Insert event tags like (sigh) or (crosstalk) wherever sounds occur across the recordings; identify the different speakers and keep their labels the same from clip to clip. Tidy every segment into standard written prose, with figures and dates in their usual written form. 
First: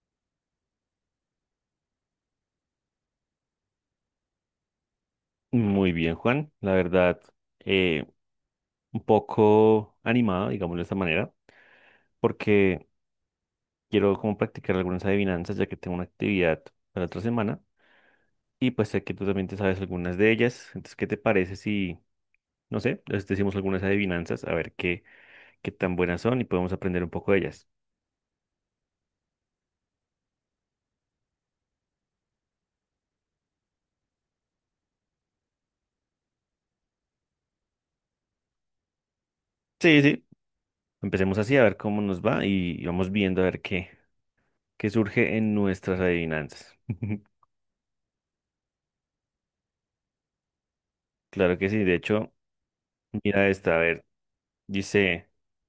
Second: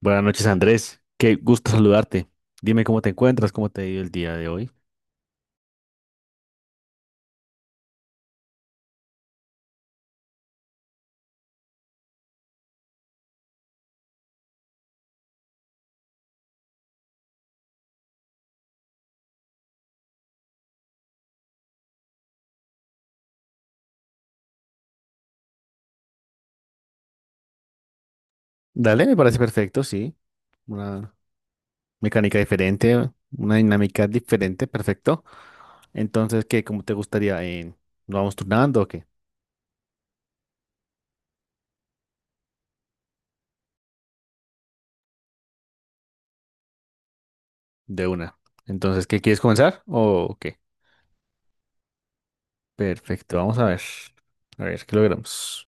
Speaker 1: Buenas noches, Andrés. Qué gusto saludarte. Dime cómo te encuentras, cómo te ha ido el día de hoy.
Speaker 2: Muy bien, Juan. La verdad, eh, un poco animado, digámoslo de esta manera, porque quiero como practicar algunas adivinanzas, ya que tengo una actividad para la otra semana. Y pues sé que tú también te sabes algunas de ellas. Entonces, ¿qué te parece si, no sé, les decimos algunas adivinanzas, a ver qué tan buenas son y podemos aprender un poco de ellas?
Speaker 1: Dale, me parece perfecto, sí. Una mecánica diferente, una dinámica diferente, perfecto. Entonces, ¿qué? ¿Cómo te gustaría? ¿Nos vamos turnando o qué?
Speaker 2: Sí, sí. Empecemos así, a ver cómo nos va y vamos viendo a ver qué surge en nuestras adivinanzas. (laughs)
Speaker 1: De una. Entonces, ¿qué quieres comenzar o qué?
Speaker 2: Claro que sí. De hecho,
Speaker 1: Perfecto,
Speaker 2: mira
Speaker 1: vamos a
Speaker 2: esta, a
Speaker 1: ver.
Speaker 2: ver,
Speaker 1: A ver, ¿qué
Speaker 2: dice.
Speaker 1: logramos?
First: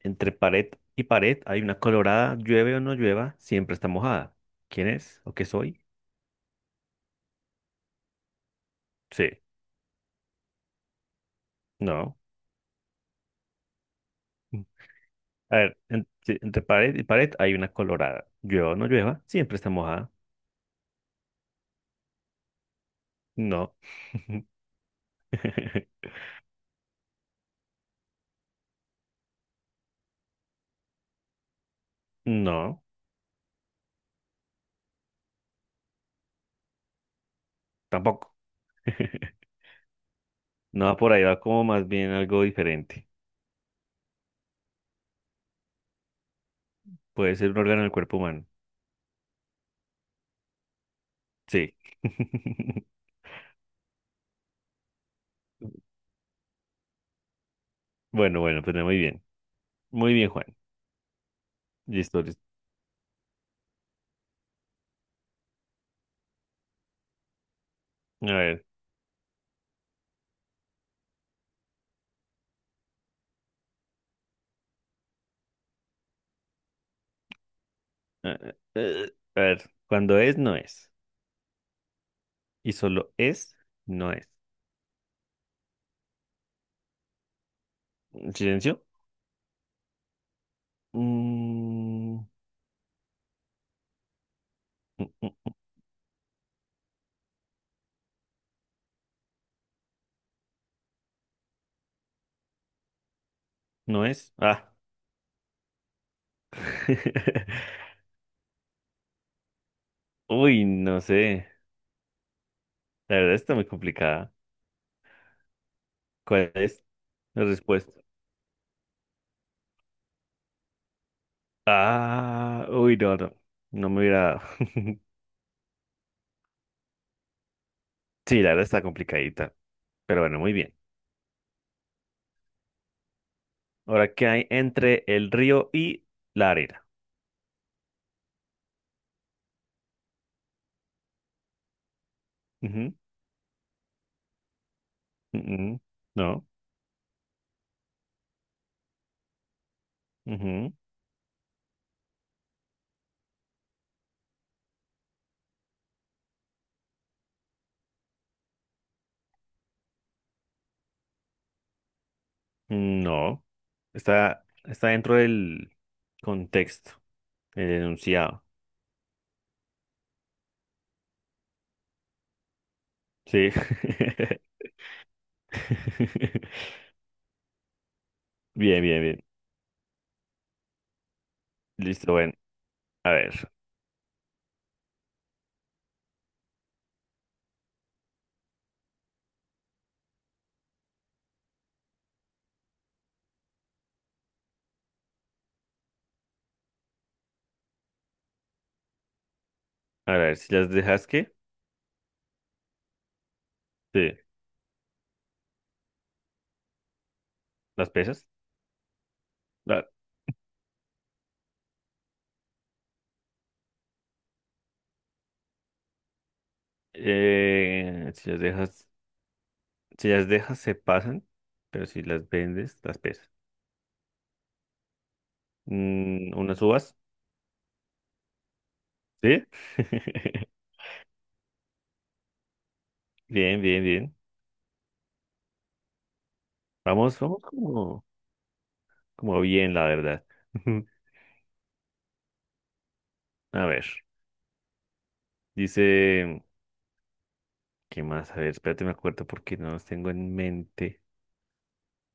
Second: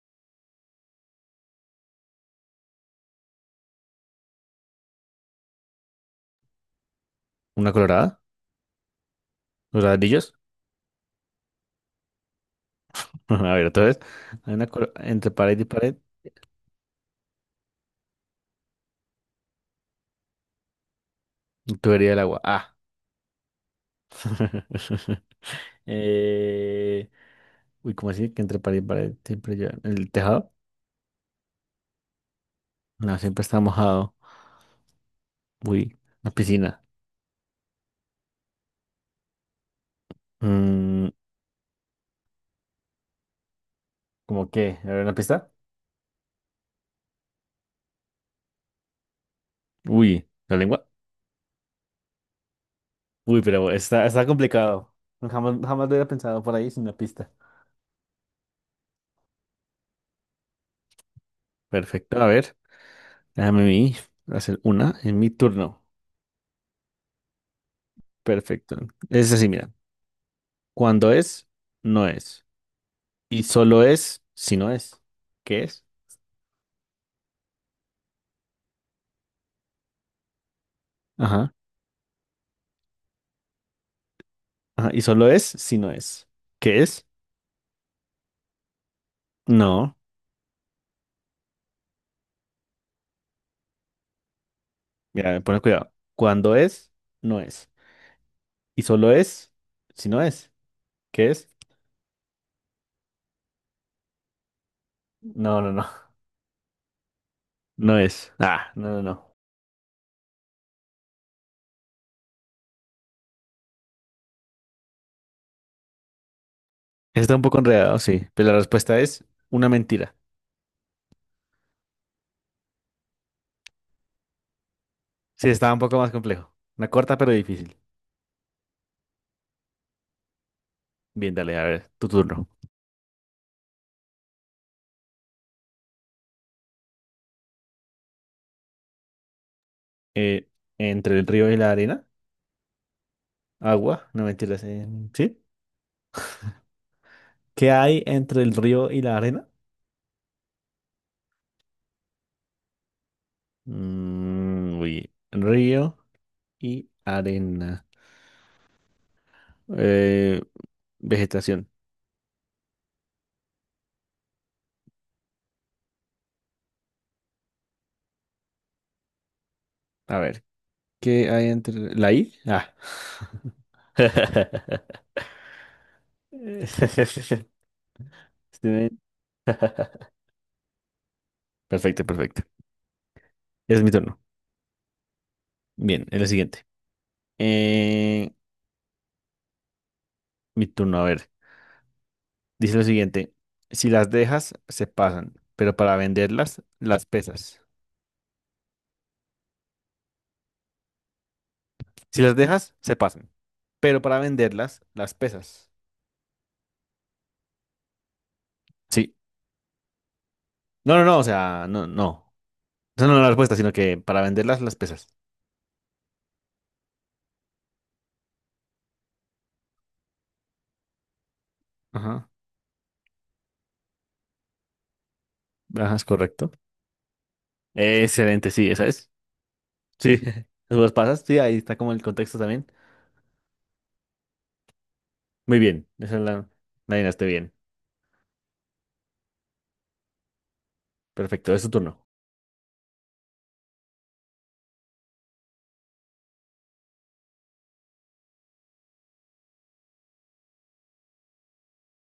Speaker 2: Entre pared y pared hay una colorada, llueve o no llueva, siempre está mojada. ¿Quién es? ¿O qué soy?
Speaker 1: ¿Una colorada?
Speaker 2: Sí,
Speaker 1: ¿Los ladrillos?
Speaker 2: no.
Speaker 1: (laughs) A ver, otra vez. Hay
Speaker 2: Mm.
Speaker 1: una entre
Speaker 2: A
Speaker 1: pared y
Speaker 2: ver,
Speaker 1: pared,
Speaker 2: sí, entre pared y pared hay una colorada, llueva o no llueva, siempre está mojada.
Speaker 1: tubería del agua. Ah.
Speaker 2: No.
Speaker 1: (laughs)
Speaker 2: (laughs)
Speaker 1: Eh, uy, ¿cómo así? Que entre pared y pared siempre lleva el tejado.
Speaker 2: No,
Speaker 1: No, siempre está mojado. Uy, la piscina.
Speaker 2: tampoco. (laughs) No,
Speaker 1: Mm,
Speaker 2: por ahí va como más bien algo diferente.
Speaker 1: ¿cómo qué? ¿A ver una pista?
Speaker 2: Puede ser un órgano del cuerpo humano.
Speaker 1: Uy, la lengua.
Speaker 2: Sí. (laughs)
Speaker 1: Uy, pero está complicado. Jamás, jamás lo hubiera pensado por ahí sin una pista.
Speaker 2: Bueno, bueno, pues muy bien. Muy bien, Juan.
Speaker 1: Perfecto,
Speaker 2: Listo,
Speaker 1: a
Speaker 2: listo.
Speaker 1: ver. Déjame a mí hacer una en mi turno.
Speaker 2: A ver.
Speaker 1: Perfecto. Es así, mira. Cuando es, no es. Y solo es si no es. ¿Qué es?
Speaker 2: A ver, cuando es, no es.
Speaker 1: Ajá.
Speaker 2: Y solo es, no es.
Speaker 1: Ajá. Y solo es si no es. ¿Qué es?
Speaker 2: Silencio.
Speaker 1: No.
Speaker 2: Mm, mm,
Speaker 1: Mira,
Speaker 2: mm,
Speaker 1: pones cuidado. Cuando es, no es. Y solo es, si no es. ¿Qué es?
Speaker 2: no es. Ah.
Speaker 1: No, no, no. (laughs)
Speaker 2: (laughs)
Speaker 1: No es. Ah, no, no, no.
Speaker 2: Uy, no sé. La verdad está muy complicada. ¿Cuál es
Speaker 1: Está un
Speaker 2: la
Speaker 1: poco
Speaker 2: respuesta?
Speaker 1: enredado, sí. Pero la respuesta es una mentira.
Speaker 2: Ah, uy, no, no. No me hubiera. Dado. (laughs)
Speaker 1: Sí, estaba un poco más complejo. Una corta pero difícil.
Speaker 2: Sí, la verdad está complicadita. Pero bueno, muy bien.
Speaker 1: Bien, dale, a ver, tu turno.
Speaker 2: Ahora, ¿qué hay entre el río y la arena?
Speaker 1: Eh, entre el río y la arena.
Speaker 2: Ujú,
Speaker 1: Agua. No mentiras. ¿Sí?
Speaker 2: mm, no.
Speaker 1: ¿Qué hay entre el río y la arena?
Speaker 2: Ujú,
Speaker 1: Mm, uy, río y arena. Eh, vegetación.
Speaker 2: no. Está, está dentro del contexto, el enunciado.
Speaker 1: A ver. ¿Qué hay entre la I? Ah.
Speaker 2: Sí.
Speaker 1: (laughs)
Speaker 2: (laughs)
Speaker 1: Este-
Speaker 2: Bien, bien, bien.
Speaker 1: Perfecto,
Speaker 2: Listo, bueno.
Speaker 1: perfecto.
Speaker 2: A ver,
Speaker 1: Es mi turno. Bien, es lo siguiente. Eh, mi turno, a ver. Dice lo siguiente. Si las dejas, se pasan, pero para venderlas, las pesas.
Speaker 2: a ver, si las dejas, ¿qué?
Speaker 1: Si las dejas, se pasan, pero
Speaker 2: Sí,
Speaker 1: para venderlas, las pesas.
Speaker 2: las pesas.
Speaker 1: Sí.
Speaker 2: La-
Speaker 1: No, no, no, o sea, no, no. Esa no es la respuesta, sino que para venderlas, las pesas.
Speaker 2: si las dejas, se pasan, pero si
Speaker 1: Ajá.
Speaker 2: las vendes, las pesas.
Speaker 1: Ajá, es
Speaker 2: Mm,
Speaker 1: correcto.
Speaker 2: unas uvas,
Speaker 1: Excelente, sí, esa es.
Speaker 2: ¿sí?
Speaker 1: Sí,
Speaker 2: (laughs)
Speaker 1: (laughs) los pasas, sí, ahí está como el contexto también.
Speaker 2: Bien, bien, bien.
Speaker 1: Muy bien, esa la
Speaker 2: Vamos,
Speaker 1: adivinaste
Speaker 2: vamos
Speaker 1: bien.
Speaker 2: como, como bien, la verdad. (laughs)
Speaker 1: Perfecto, es su turno.
Speaker 2: A ver, dice, ¿qué más? A ver, espérate, me acuerdo porque no los tengo en mente.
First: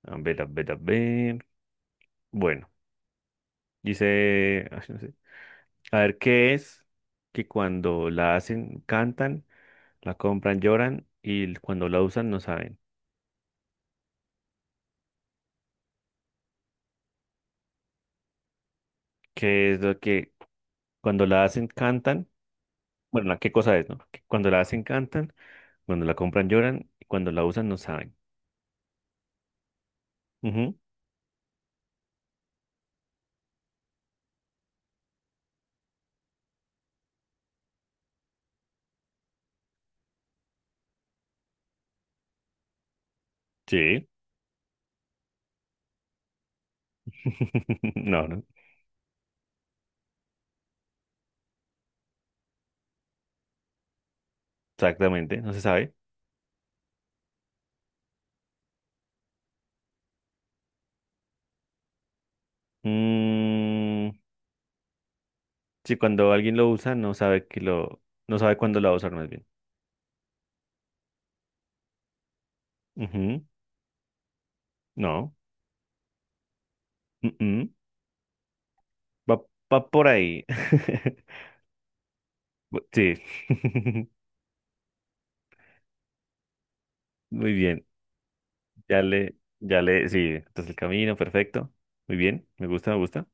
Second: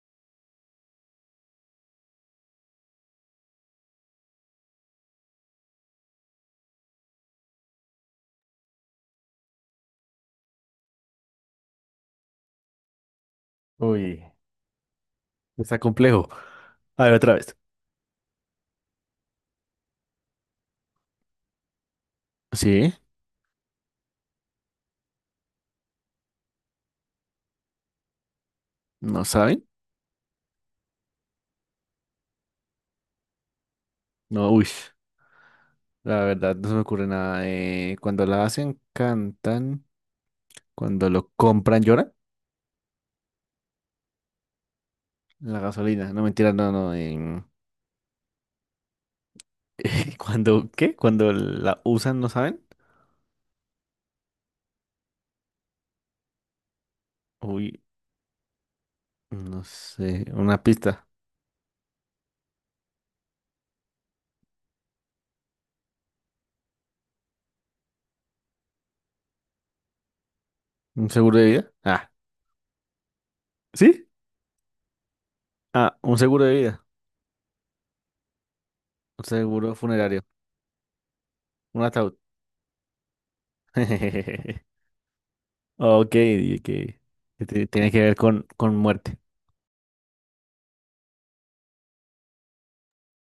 Speaker 2: A ver, a ver, a ver. Bueno. Dice, ay, no sé. A ver, ¿qué es que cuando la hacen, cantan, la compran, lloran y cuando la usan no saben?
Speaker 1: Uy, está complejo. A ver, otra vez.
Speaker 2: ¿Qué es lo que cuando la hacen, cantan?
Speaker 1: Sí,
Speaker 2: Bueno, ¿qué cosa es, no? Que cuando la hacen, cantan, cuando la compran, lloran y cuando la usan no saben.
Speaker 1: no saben.
Speaker 2: Ujú,
Speaker 1: No, uy, la verdad no se me ocurre nada. Cuando la hacen, cantan. Cuando lo compran, lloran.
Speaker 2: sí.
Speaker 1: La gasolina, no mentira, no, no.
Speaker 2: (laughs) No, no,
Speaker 1: (laughs) Cuando, ¿qué? Cuando la usan, no saben.
Speaker 2: exactamente, no se sabe.
Speaker 1: Uy, no sé, una pista.
Speaker 2: Mm, sí, cuando alguien lo usa no sabe que no sabe cuándo lo va a usar más bien.
Speaker 1: ¿Un seguro de vida? Ah,
Speaker 2: Ujú,
Speaker 1: ¿sí?
Speaker 2: no.
Speaker 1: Ah, un seguro de vida.
Speaker 2: mm, mm.
Speaker 1: Un
Speaker 2: Va,
Speaker 1: seguro
Speaker 2: va por
Speaker 1: funerario.
Speaker 2: ahí. (laughs)
Speaker 1: Un ataúd.
Speaker 2: Sí. (laughs)
Speaker 1: (laughs) Ok, que
Speaker 2: Muy bien.
Speaker 1: tiene que ver con muerte.
Speaker 2: Sí, entonces el camino, perfecto. Muy bien, me gusta, me gusta.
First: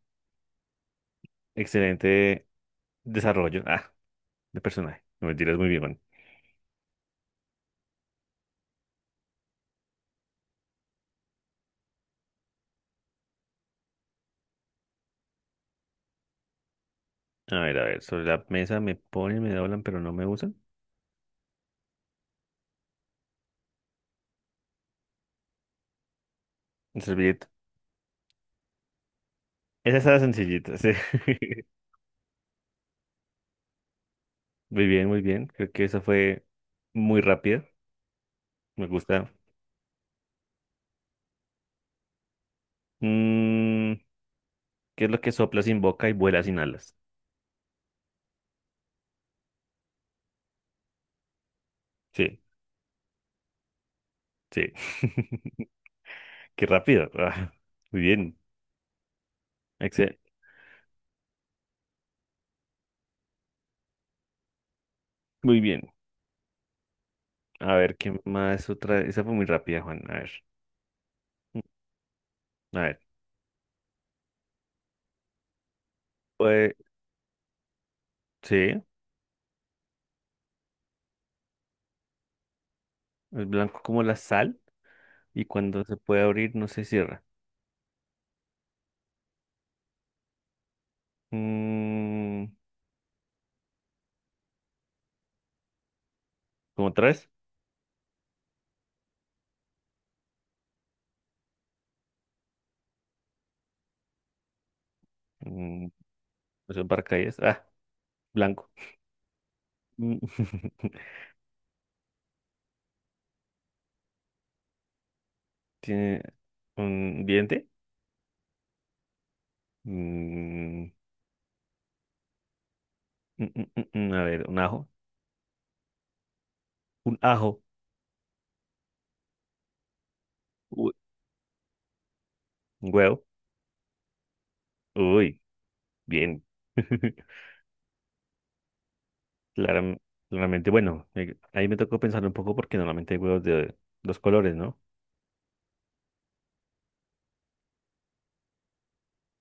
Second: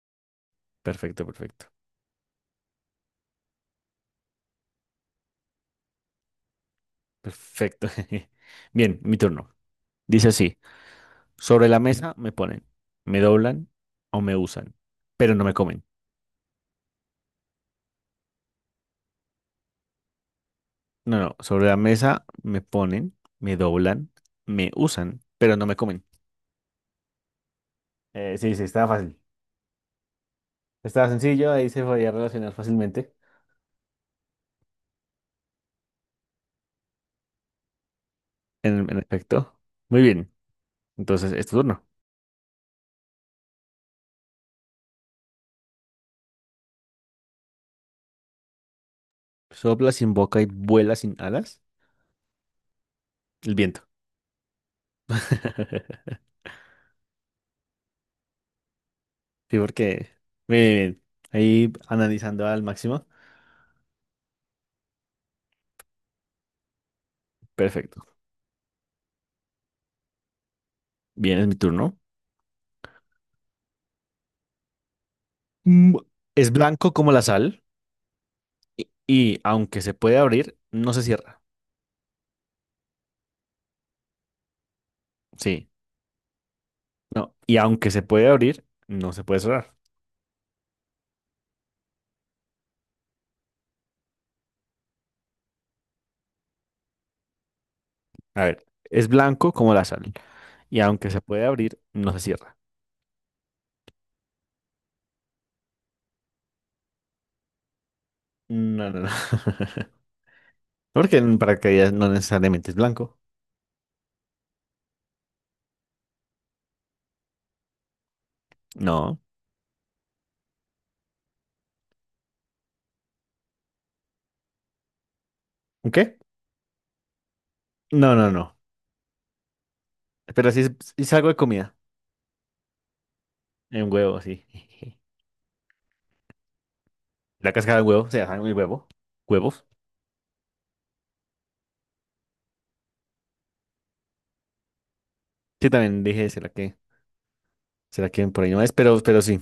Speaker 1: Perfecto, perfecto.
Speaker 2: Excelente desarrollo, ah, de personaje. No mentiras, muy bien, man.
Speaker 1: Perfecto. (laughs) Bien, mi turno. Dice así, sobre la mesa me ponen, me doblan o me usan, pero no me comen.
Speaker 2: A ver, sobre la mesa me ponen, me doblan, pero no me usan.
Speaker 1: No, no, sobre la mesa me ponen, me doblan, me usan, pero no me comen.
Speaker 2: El servilleta.
Speaker 1: Sí, sí, estaba fácil.
Speaker 2: Esa estaba sencillita, sí.
Speaker 1: Estaba sencillo, ahí se podía relacionar fácilmente.
Speaker 2: (laughs) Muy bien, muy bien. Creo que esa fue muy rápida. Me
Speaker 1: En
Speaker 2: gusta.
Speaker 1: efecto. Muy bien. Entonces, es tu turno.
Speaker 2: Mm, ¿qué es lo que sopla sin boca y vuela sin alas?
Speaker 1: Sopla sin boca y vuela sin alas.
Speaker 2: Sí,
Speaker 1: El viento.
Speaker 2: sí. (laughs)
Speaker 1: (laughs)
Speaker 2: Qué rápido. (laughs) Ah, muy bien.
Speaker 1: Sí, porque
Speaker 2: Excel.
Speaker 1: bien, bien, ahí analizando al máximo.
Speaker 2: Muy bien. A ver,
Speaker 1: Perfecto.
Speaker 2: ¿qué más otra? Esa fue muy rápida, Juan. A ver.
Speaker 1: Bien, es mi
Speaker 2: Mm,
Speaker 1: turno.
Speaker 2: a ver.
Speaker 1: Mm, es
Speaker 2: Pues,
Speaker 1: blanco como la sal
Speaker 2: sí, es
Speaker 1: y aunque se puede abrir, no se cierra.
Speaker 2: blanco como la sal y
Speaker 1: Sí,
Speaker 2: cuando se puede abrir no se cierra.
Speaker 1: no. Y aunque se puede abrir, no se puede cerrar.
Speaker 2: Mm, ¿cómo otra vez?
Speaker 1: A ver, es blanco como la sal y aunque se puede abrir, no se cierra.
Speaker 2: Mm, eso es paracaídas. Ah, blanco.
Speaker 1: No, no, no. (laughs)
Speaker 2: Mm, (laughs)
Speaker 1: Porque en paracaídas no necesariamente es blanco.
Speaker 2: ¿Tiene un diente?
Speaker 1: No.
Speaker 2: Mm, mm, mm, mm, a ver, un ajo.
Speaker 1: ¿Un qué?
Speaker 2: Un ajo.
Speaker 1: No, no, no. Pero
Speaker 2: Uy,
Speaker 1: sí es algo de comida.
Speaker 2: un huevo.
Speaker 1: Un huevo, sí. (laughs)
Speaker 2: Uy, bien. (laughs)
Speaker 1: La cáscara de huevo, se llama el huevo. Huevos.
Speaker 2: Claram- claramente, bueno, ahí me tocó pensar un poco porque normalmente hay huevos de dos colores, ¿no?
Speaker 1: Sí, también dije, será que por ahí no es? Pero sí,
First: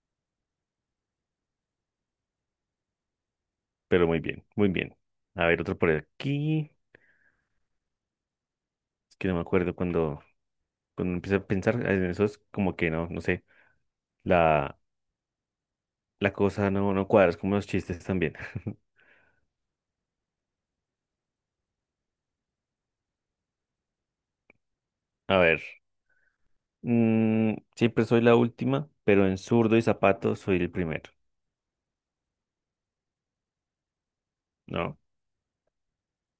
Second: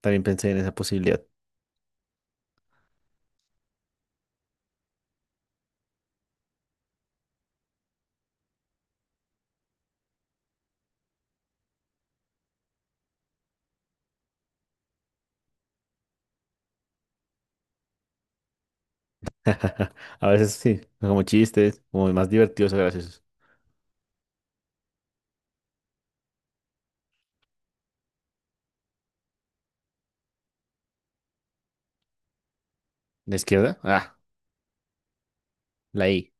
Speaker 1: también pensé en esa posibilidad.
Speaker 2: Pero muy bien, muy bien. A ver, otro por aquí. Es que no me acuerdo cuando empiezo a pensar en eso es como que no, no sé, la, la cosa no, no cuadra, es como los chistes también. (laughs)
Speaker 1: (laughs) A veces sí, como chistes, como más divertidos o graciosos.
Speaker 2: A ver, mm, siempre soy la última, pero en zurdo y zapato soy el primero.
Speaker 1: ¿De izquierda? Ah,
Speaker 2: No,
Speaker 1: la I.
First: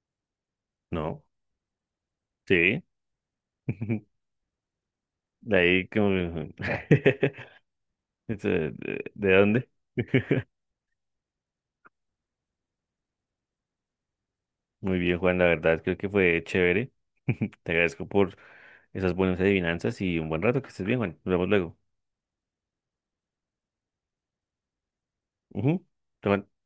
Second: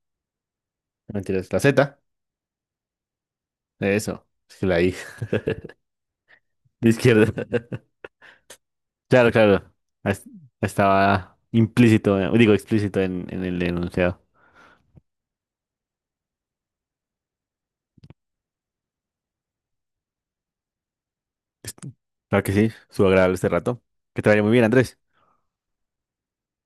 Speaker 1: No,
Speaker 2: no,
Speaker 1: mentiras, la Z.
Speaker 2: sí. (laughs)
Speaker 1: Eso, es que la I.
Speaker 2: De ahí como...
Speaker 1: (laughs) De izquierda.
Speaker 2: (laughs)
Speaker 1: (laughs)
Speaker 2: Eso,
Speaker 1: Claro,
Speaker 2: ¿de dónde?
Speaker 1: claro.
Speaker 2: (laughs)
Speaker 1: Es- Estaba implícito, digo explícito en el enunciado.
Speaker 2: Muy bien, Juan, la verdad creo que fue chévere. (laughs) Te agradezco por esas buenas adivinanzas y un buen rato, que estés bien, Juan. Nos vemos
Speaker 1: Est-
Speaker 2: luego.
Speaker 1: Claro que sí, estuvo agradable este rato. Que te vaya muy bien, Andrés.
Speaker 2: Ujú. Chao, Juan.